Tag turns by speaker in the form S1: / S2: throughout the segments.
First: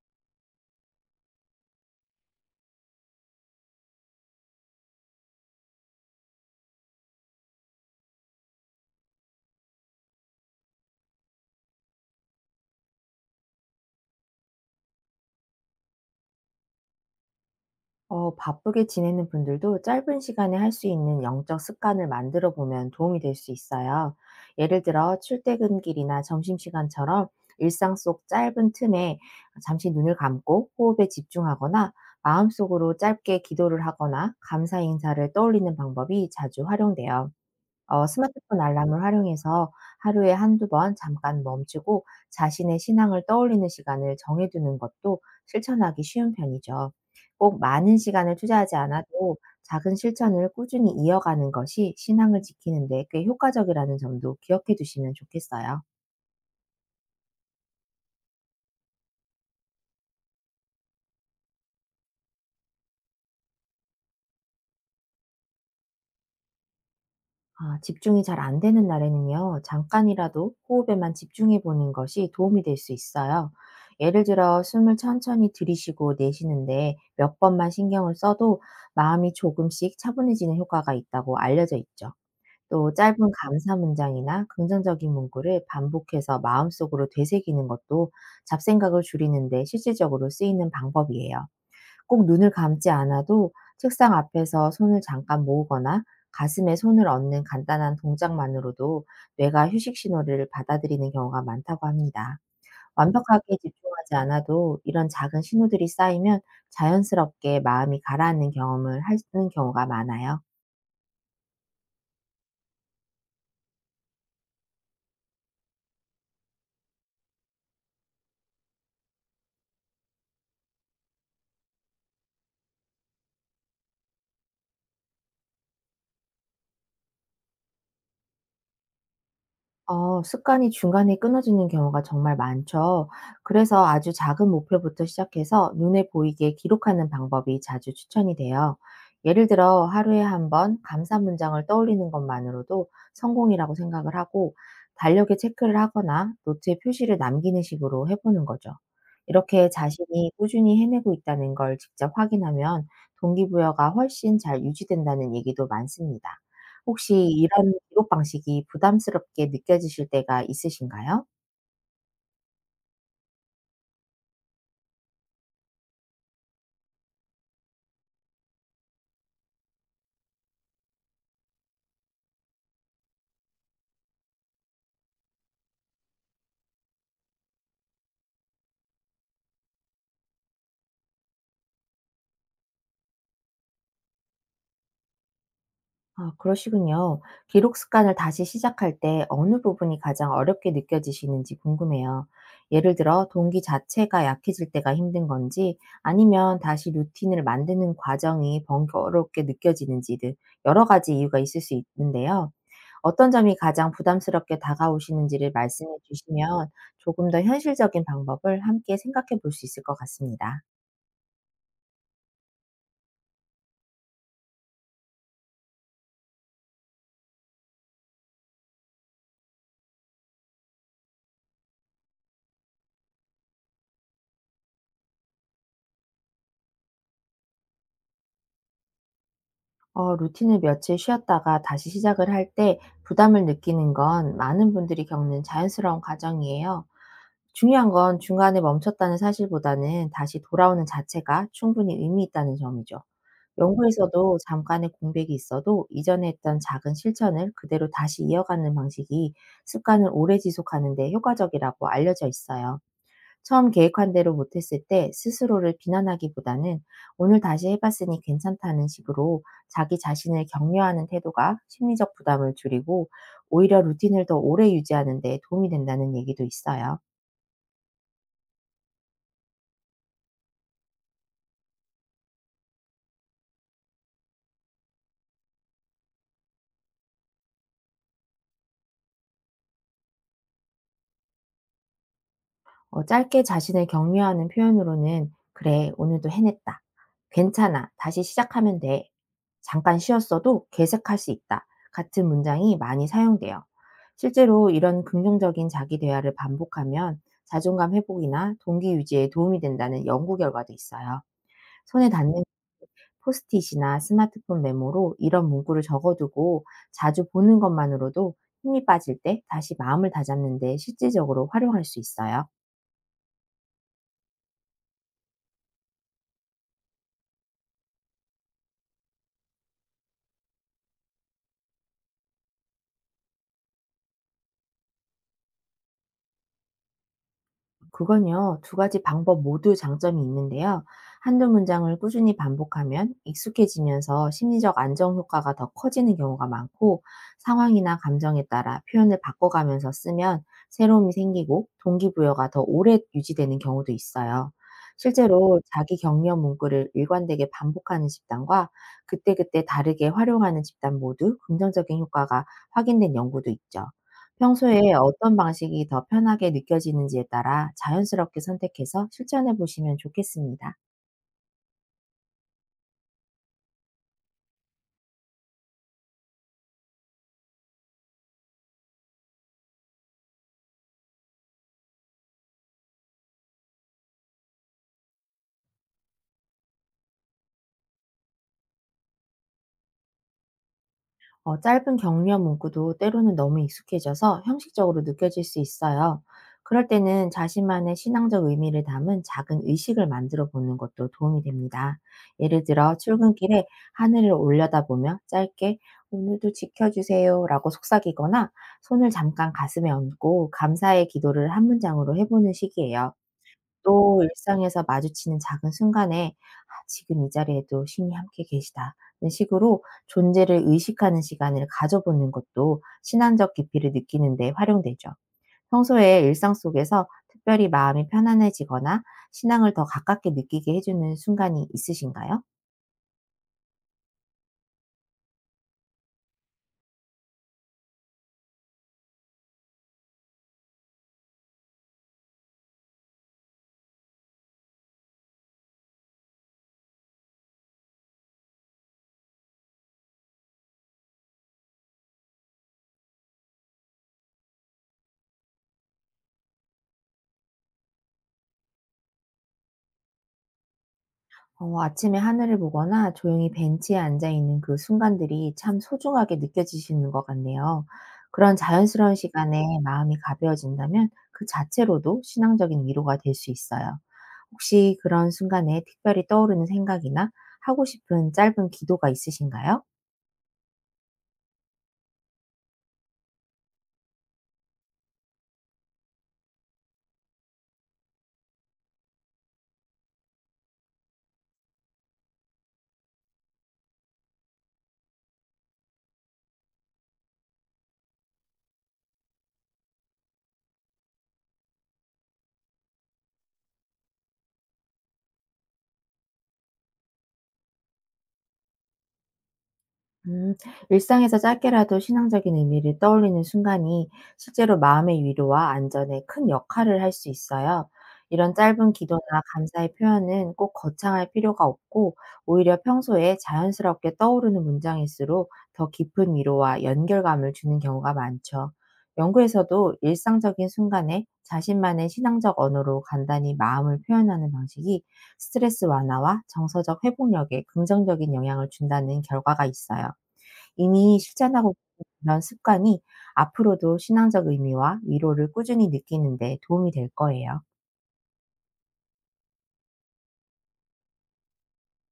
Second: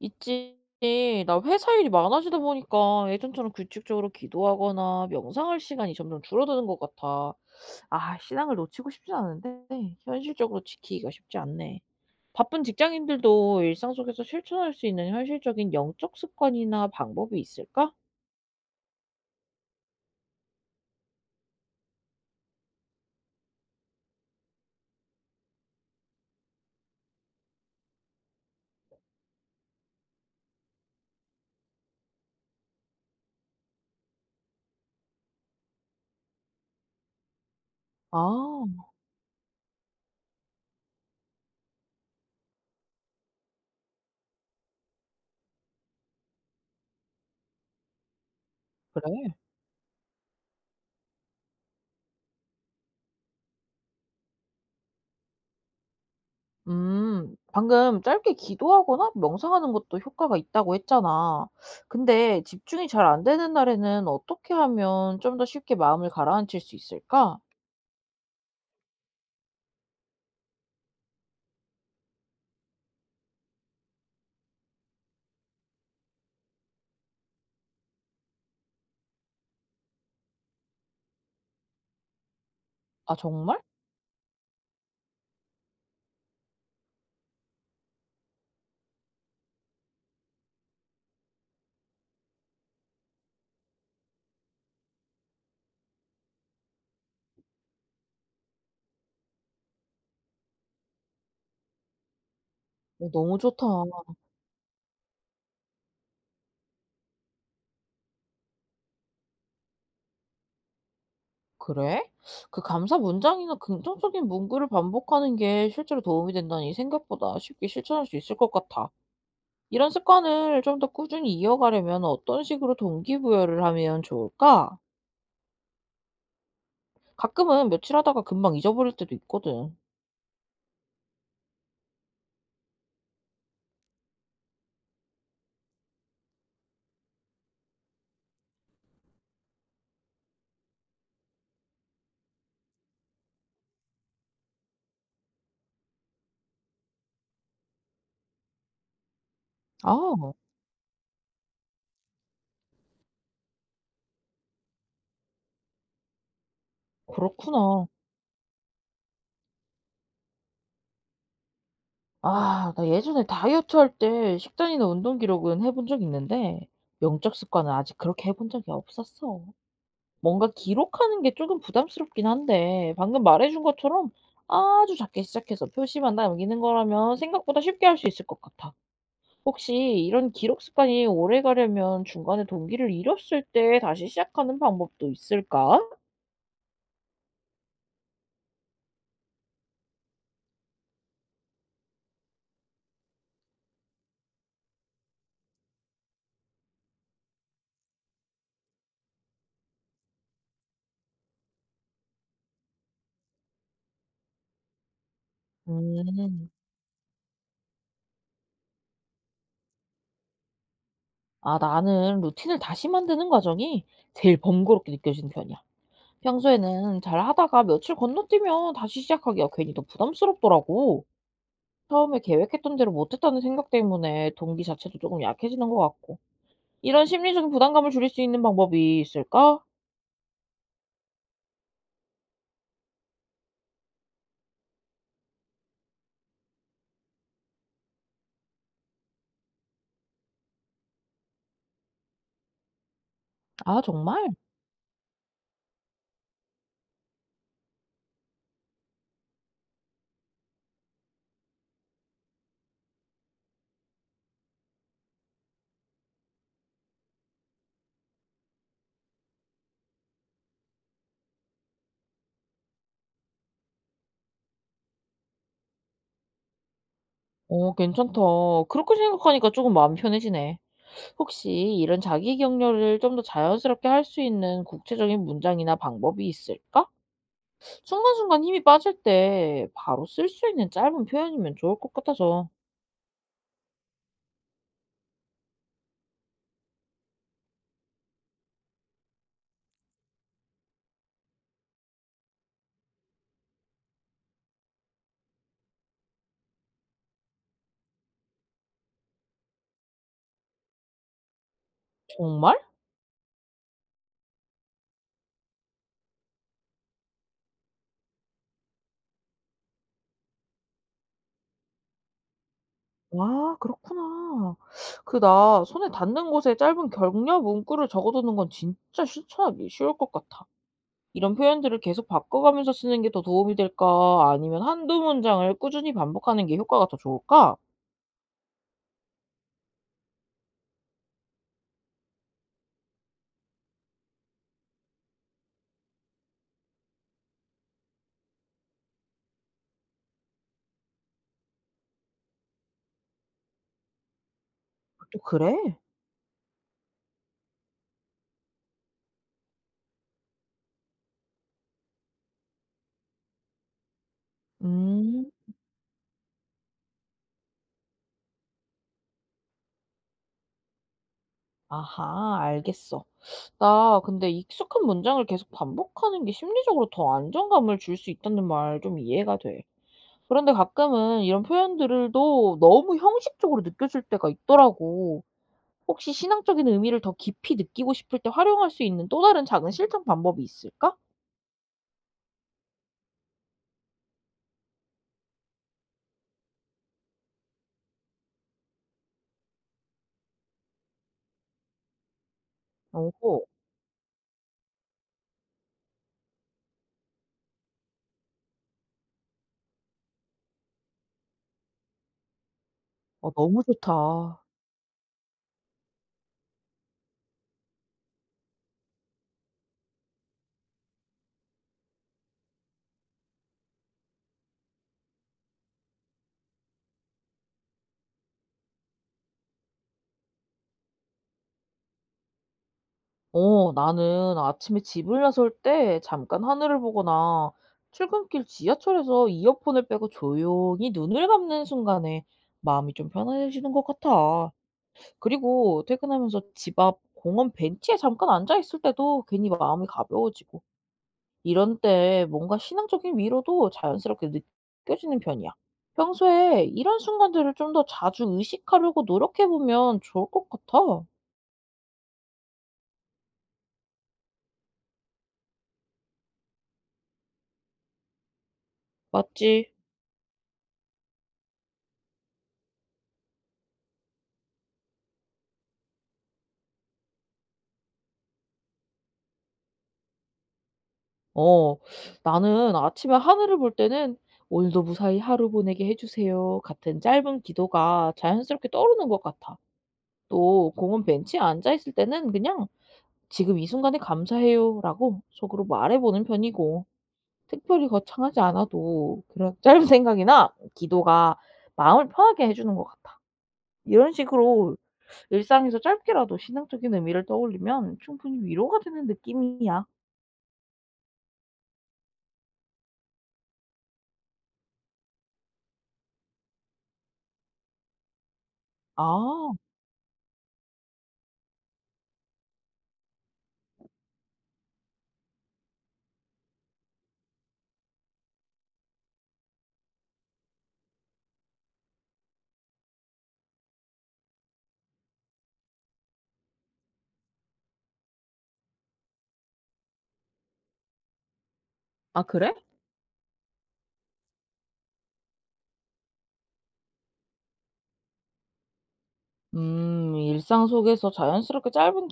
S1: 있지. 나 회사 일이 많아지다 보니까 예전처럼 규칙적으로 기도하거나 명상할 시간이 점점 줄어드는 것 같아. 아, 신앙을 놓치고 싶진 않은데 현실적으로 지키기가 쉽지 않네. 바쁜 직장인들도 일상 속에서 실천할 수 있는 현실적인 영적 습관이나 방법이 있을까?
S2: 바쁘게 지내는 분들도 짧은 시간에 할 수 있는 영적 습관을 만들어 보면 도움이 될 수 있어요. 예를 들어, 출퇴근길이나 점심시간처럼 일상 속 짧은 틈에 잠시 눈을 감고 호흡에 집중하거나 마음속으로 짧게 기도를 하거나 감사 인사를 떠올리는 방법이 자주 활용돼요. 스마트폰
S1: 아,
S2: 알람을 활용해서 하루에 한두 번 잠깐 멈추고 자신의 신앙을 떠올리는 시간을 정해 두는 것도 실천하기 쉬운 편이죠. 꼭 많은 시간을 투자하지
S1: 그래?
S2: 않아도 작은 실천을 꾸준히 이어가는 것이 신앙을 지키는 데 꽤 효과적이라는 점도 기억해 두시면 좋겠어요.
S1: 방금 짧게 기도하거나 명상하는 것도 효과가 있다고 했잖아. 근데 집중이 잘 안 되는 날에는 어떻게 하면 좀 더 쉽게 마음을 가라앉힐 수 있을까?
S2: 아, 집중이 잘 안 되는 날에는요, 잠깐이라도 호흡에만 집중해 보는 것이 도움이 될 수 있어요. 예를 들어, 숨을 천천히 들이쉬고 내쉬는데 몇 번만 신경을 써도 마음이 조금씩 차분해지는 효과가 있다고 알려져 있죠. 또,
S1: 아,
S2: 짧은
S1: 정말?
S2: 감사 문장이나 긍정적인 문구를 반복해서 마음속으로 되새기는 것도 잡생각을 줄이는데 실질적으로 쓰이는 방법이에요. 꼭 눈을 감지 않아도 책상 앞에서 손을 잠깐 모으거나 가슴에 손을 얹는 간단한 동작만으로도 뇌가 휴식 신호를 받아들이는 경우가 많다고 합니다.
S1: 어, 너무
S2: 완벽하게
S1: 좋다.
S2: 집중하지 않아도 이런 작은 신호들이 쌓이면 자연스럽게 마음이 가라앉는 경험을 하는 경우가 많아요.
S1: 그래? 그 감사 문장이나 긍정적인 문구를 반복하는 게 실제로 도움이 된다니 생각보다 쉽게 실천할 수 있을 것 같아. 이런 습관을 좀 더 꾸준히 이어가려면 어떤 식으로 동기부여를 하면 좋을까? 가끔은 며칠 하다가 금방 잊어버릴 때도 있거든.
S2: 습관이 중간에 끊어지는 경우가 정말 많죠. 그래서 아주 작은 목표부터 시작해서 눈에 보이게 기록하는 방법이 자주 추천이 돼요. 예를 들어 하루에 한번 감사 문장을 떠올리는 것만으로도 성공이라고 생각을 하고 달력에 체크를 하거나 노트에 표시를 남기는 식으로 해 보는 거죠. 이렇게
S1: 아.
S2: 자신이 꾸준히 해내고 있다는 걸 직접 확인하면 동기부여가 훨씬 잘 유지된다는 얘기도 많습니다. 혹시 이런
S1: 그렇구나.
S2: 기록 방식이 부담스럽게 느껴지실 때가 있으신가요?
S1: 아, 나 예전에 다이어트 할 때 식단이나 운동 기록은 해본 적 있는데, 영적 습관은 아직 그렇게 해본 적이 없었어. 뭔가 기록하는 게 조금 부담스럽긴 한데, 방금 말해준 것처럼 아주 작게 시작해서 표시만 남기는 거라면 생각보다 쉽게 할 수 있을 것 같아. 혹시 이런 기록 습관이 오래 가려면 중간에 동기를 잃었을 때 다시 시작하는 방법도 있을까?
S2: 아, 그러시군요. 기록 습관을 다시 시작할 때 어느 부분이 가장 어렵게 느껴지시는지 궁금해요. 예를 들어 동기 자체가 약해질 때가 힘든 건지, 아니면 다시 루틴을 만드는 과정이 번거롭게 느껴지는지 등 여러 가지 이유가 있을 수 있는데요. 어떤 점이 가장 부담스럽게 다가오시는지를 말씀해
S1: 음,
S2: 주시면 조금 더 현실적인 방법을 함께 생각해 볼 수 있을 것 같습니다.
S1: 아, 나는 루틴을 다시 만드는 과정이 제일 번거롭게 느껴지는 편이야. 평소에는 잘 하다가 며칠 건너뛰면 다시 시작하기가 괜히 더 부담스럽더라고. 처음에 계획했던 대로 못했다는 생각 때문에 동기 자체도 조금 약해지는 것 같고. 이런 심리적인 부담감을 줄일 수 있는 방법이 있을까?
S2: 루틴을 며칠 쉬었다가 다시 시작을 할 때 부담을 느끼는 건 많은 분들이 겪는 자연스러운 과정이에요. 중요한 건 중간에 멈췄다는 사실보다는 다시 돌아오는 자체가 충분히 의미 있다는 점이죠.
S1: 아, 정말?
S2: 연구에서도 잠깐의 공백이 있어도 이전에 했던 작은 실천을 그대로 다시 이어가는 방식이 습관을 오래 지속하는 데 효과적이라고 알려져 있어요. 처음 계획한 대로 못했을 때 스스로를 비난하기보다는 "오늘 다시 해 봤으니 괜찮다."는 식으로 자기 자신을 격려하는 태도가 심리적 부담을 줄이고 오히려 루틴을 더 오래 유지하는 데 도움이 된다는 얘기도 있어요.
S1: 어, 괜찮다. 그렇게 생각하니까 조금 마음 편해지네. 혹시 이런 자기 격려를 좀 더 자연스럽게 할 수 있는 구체적인 문장이나 방법이 있을까? 순간순간 힘이 빠질 때 바로 쓸 수 있는 짧은 표현이면 좋을 것 같아서.
S2: 짧게 자신을 격려하는 표현으로는 "그래, 오늘도 해냈다. 괜찮아. 다시 시작하면 돼. 잠깐 쉬었어도 계색할 수 있다." 같은 문장이 많이 사용돼요. 실제로 이런 긍정적인 자기 대화를 반복하면 자존감 회복이나 동기 유지에 도움이 된다는 연구 결과도 있어요. 손에 닿는
S1: 정말?
S2: 포스트잇이나 스마트폰 메모로 이런 문구를 적어두고 자주 보는 것만으로도 힘이 빠질 때 다시 마음을 다잡는 데 실질적으로 활용할 수 있어요.
S1: 아 그렇구나. 그 나 손에 닿는 곳에 짧은 격려 문구를 적어두는 건 진짜 실천하기 쉬울 것 같아. 이런 표현들을 계속 바꿔가면서 쓰는 게 더 도움이 될까? 아니면 한두 문장을 꾸준히 반복하는 게 효과가 더 좋을까?
S2: 그건요, 두 가지 방법 모두 장점이 있는데요. 한두 문장을 꾸준히 반복하면 익숙해지면서 심리적 안정 효과가 더 커지는 경우가 많고, 상황이나 감정에 따라 표현을 바꿔가면서 쓰면 새로움이 생기고 동기부여가 더 오래 유지되는 경우도 있어요.
S1: 또 그래?
S2: 실제로 자기 격려 문구를 일관되게 반복하는 집단과 그때그때 다르게 활용하는 집단 모두 긍정적인 효과가 확인된 연구도 있죠. 평소에
S1: 음.
S2: 어떤 방식이 더 편하게 느껴지는지에 따라 자연스럽게 선택해서 실천해 보시면 좋겠습니다.
S1: 아하 알겠어. 나 근데 익숙한 문장을 계속 반복하는 게 심리적으로 더 안정감을 줄 수 있다는 말 좀 이해가 돼. 그런데 가끔은 이런 표현들도 너무 형식적으로 느껴질 때가 있더라고. 혹시 신앙적인 의미를 더 깊이 느끼고 싶을 때 활용할 수 있는 또 다른 작은 실천 방법이 있을까?
S2: 짧은 격려 문구도 때로는 너무 익숙해져서 형식적으로 느껴질 수 있어요. 그럴 때는 자신만의 신앙적 의미를 담은 작은 의식을 만들어 보는 것도 도움이 됩니다. 예를 들어
S1: 오호.
S2: 출근길에 하늘을 올려다보며 짧게 "오늘도 지켜주세요라고 속삭이거나, 손을 잠깐 가슴에 얹고 감사의 기도를 한 문장으로 해보는 식이에요.
S1: 어 아, 너무
S2: 또
S1: 좋다.
S2: 일상에서 마주치는 작은 순간에 '아, 지금 이 자리에도 신이 함께 계시다.' 는 식으로 존재를 의식하는 시간을 가져보는 것도 신앙적 깊이를 느끼는 데 활용되죠. 평소에 일상 속에서 특별히 마음이 편안해지거나 신앙을 더 가깝게 느끼게 해 주는 순간이 있으신가요?
S1: 어 나는 아침에 집을 나설 때 잠깐 하늘을 보거나 출근길 지하철에서 이어폰을 빼고 조용히 눈을 감는 순간에 마음이 좀 편안해지는 것 같아. 그리고 퇴근하면서 집 앞 공원 벤치에 잠깐 앉아 있을 때도 괜히 마음이 가벼워지고 이런 때 뭔가 신앙적인 위로도 자연스럽게 느껴지는 편이야. 평소에 이런 순간들을 좀 더 자주 의식하려고 노력해보면 좋을 것 같아.
S2: 아침에 하늘을 보거나 조용히 벤치에 앉아 있는 그 순간들이 참 소중하게 느껴지시는 것 같네요. 그런 자연스러운
S1: 맞지?
S2: 시간에 마음이 가벼워진다면 그 자체로도 신앙적인 위로가 될 수 있어요. 혹시 그런 순간에 특별히 떠오르는 생각이나 하고 싶은 짧은 기도가 있으신가요?
S1: 어, 나는 아침에 하늘을 볼 때는 "오늘도 무사히 하루 보내게 해주세요." 같은 짧은 기도가 자연스럽게 떠오르는 것 같아. 또 공원 벤치에 앉아 있을 때는 그냥 "지금 이 순간에 감사해요라고 속으로 말해보는 편이고. 특별히 거창하지 않아도 그런 짧은 생각이나 기도가 마음을 편하게 해 주는 것 같아. 이런 식으로 일상에서 짧게라도 신앙적인 의미를 떠올리면 충분히 위로가 되는 느낌이야.
S2: 음, 일상에서 짧게라도 신앙적인 의미를 떠올리는 순간이 실제로 마음의 위로와 안전에 큰 역할을 할 수 있어요. 이런 짧은 기도나
S1: 아.
S2: 감사의 표현은 꼭 거창할 필요가 없고, 오히려 평소에 자연스럽게 떠오르는 문장일수록 더 깊은 위로와 연결감을 주는 경우가 많죠. 연구에서도 일상적인 순간에 자신만의 신앙적 언어로 간단히 마음을 표현하는 방식이 스트레스 완화와 정서적 회복력에 긍정적인 영향을 준다는 결과가 있어요. 이미 실천하고 있는
S1: 아
S2: 그런
S1: 그래?
S2: 습관이 앞으로도 신앙적 의미와 위로를 꾸준히 느끼는 데 도움이 될 거예요.
S1: 음. 일상 속에서 자연스럽게 짧은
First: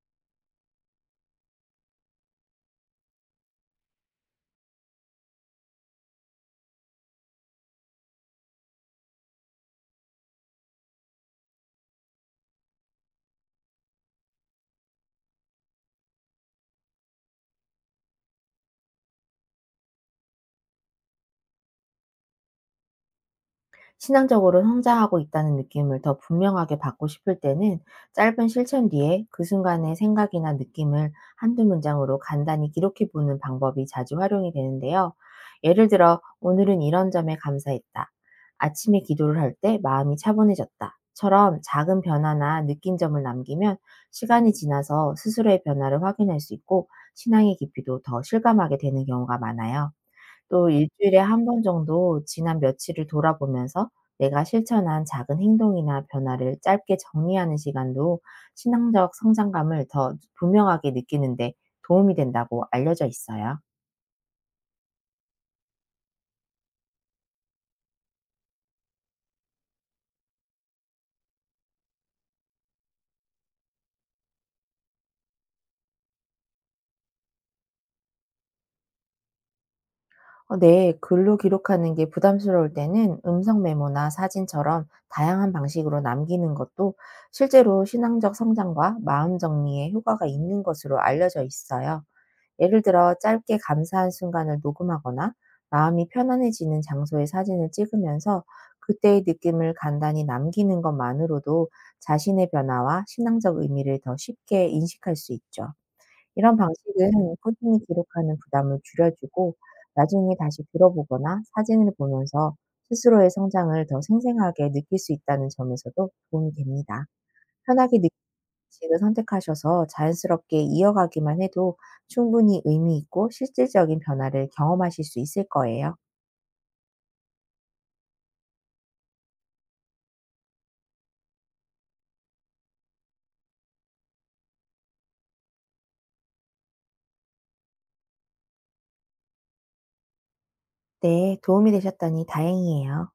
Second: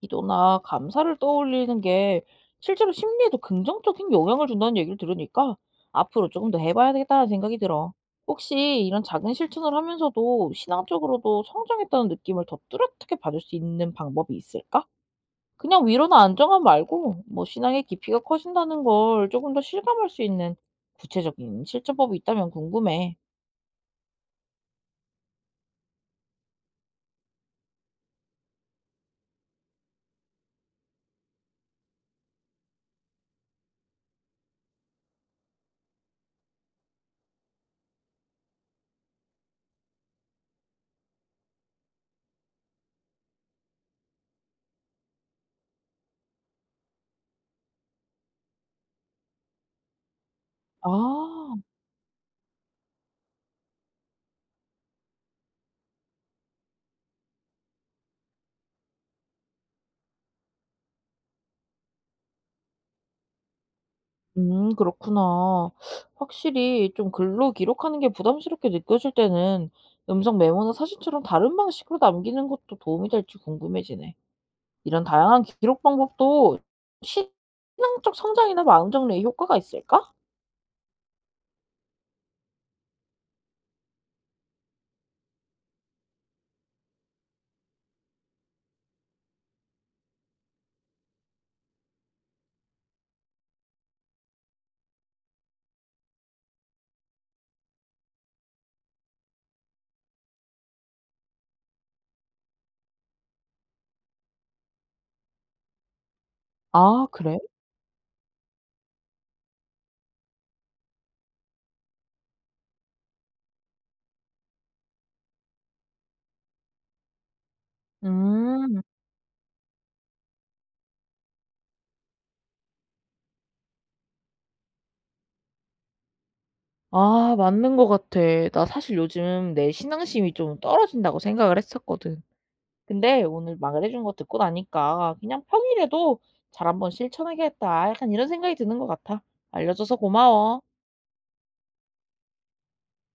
S1: 기도나 감사를 떠올리는 게 실제로 심리에도 긍정적인 영향을 준다는 얘기를 들으니까 앞으로 조금 더 해봐야겠다는 생각이 들어. 혹시 이런 작은 실천을 하면서도 신앙적으로도 성장했다는 느낌을 더 뚜렷하게 받을 수 있는 방법이 있을까? 그냥 위로나 안정감 말고 뭐 신앙의 깊이가 커진다는 걸 조금 더 실감할 수 있는 구체적인 실천법이 있다면 궁금해.
S2: 신앙적으로 성장하고 있다는 느낌을 더 분명하게 받고 싶을 때는 짧은 실천 뒤에 그 순간의 생각이나 느낌을 한두 문장으로 간단히 기록해 보는 방법이 자주 활용이 되는데요. 예를 들어, "오늘은 이런 점에 감사했다.", "아침에 기도를 할 때 마음이 차분해졌다." 처럼 작은 변화나 느낀 점을 남기면 시간이 지나서 스스로의 변화를 확인할 수 있고 신앙의 깊이도 더 실감하게 되는 경우가 많아요. 또 일 주일에 한
S1: 아,
S2: 번 정도 지난 며칠을 돌아보면서 내가 실천한 작은 행동이나 변화를 짧게 정리하는 시간도 신앙적 성장감을 더 분명하게 느끼는 데 도움이 된다고 알려져 있어요.
S1: 그렇구나. 확실히 좀 글로 기록하는 게 부담스럽게 느껴질 때는 음성 메모나 사진처럼 다른 방식으로 남기는 것도 도움이 될지 궁금해지네. 이런 다양한 기록 방법도 신앙적 성장이나 마음 정리에 효과가 있을까?
S2: 네. 글로 기록하는 게 부담스러울 때는 음성 메모나 사진처럼 다양한 방식으로 남기는 것도 실제로 신앙적 성장과 마음 정리에 효과가 있는 것으로 알려져 있어요. 예를 들어 짧게 감사한 순간을 녹음하거나 마음이 편안해지는 장소의 사진을 찍으면서 그때의 느낌을 간단히 남기는 것만으로도 자신의 변화와 신앙적 의미를 더 쉽게 인식할 수 있죠. 이런
S1: 아
S2: 방식은
S1: 그래?
S2: 꾸준히 기록하는 부담을 줄여주고 나중에 다시 들어보거나 사진을 보면서 스스로의 성장을 더 생생하게 느낄 수 있다는 점에서도 도움이 됩니다. 편하게 느끼는
S1: 음.
S2: 방식을 선택하셔서 자연스럽게 이어가기만 해도 충분히 의미 있고 실질적인 변화를 경험하실 수 있을 거예요.
S1: 아 맞는 것 같아. 나 사실 요즘 내 신앙심이 좀 떨어진다고 생각을 했었거든. 근데 오늘 말해 준 거 듣고 나니까 '그냥 평일에도 잘 한번 실천하겠다' 약간 이런 생각이 드는 것 같아. 알려줘서 고마워.
S2: 네, 도움이 되셨다니 다행이에요.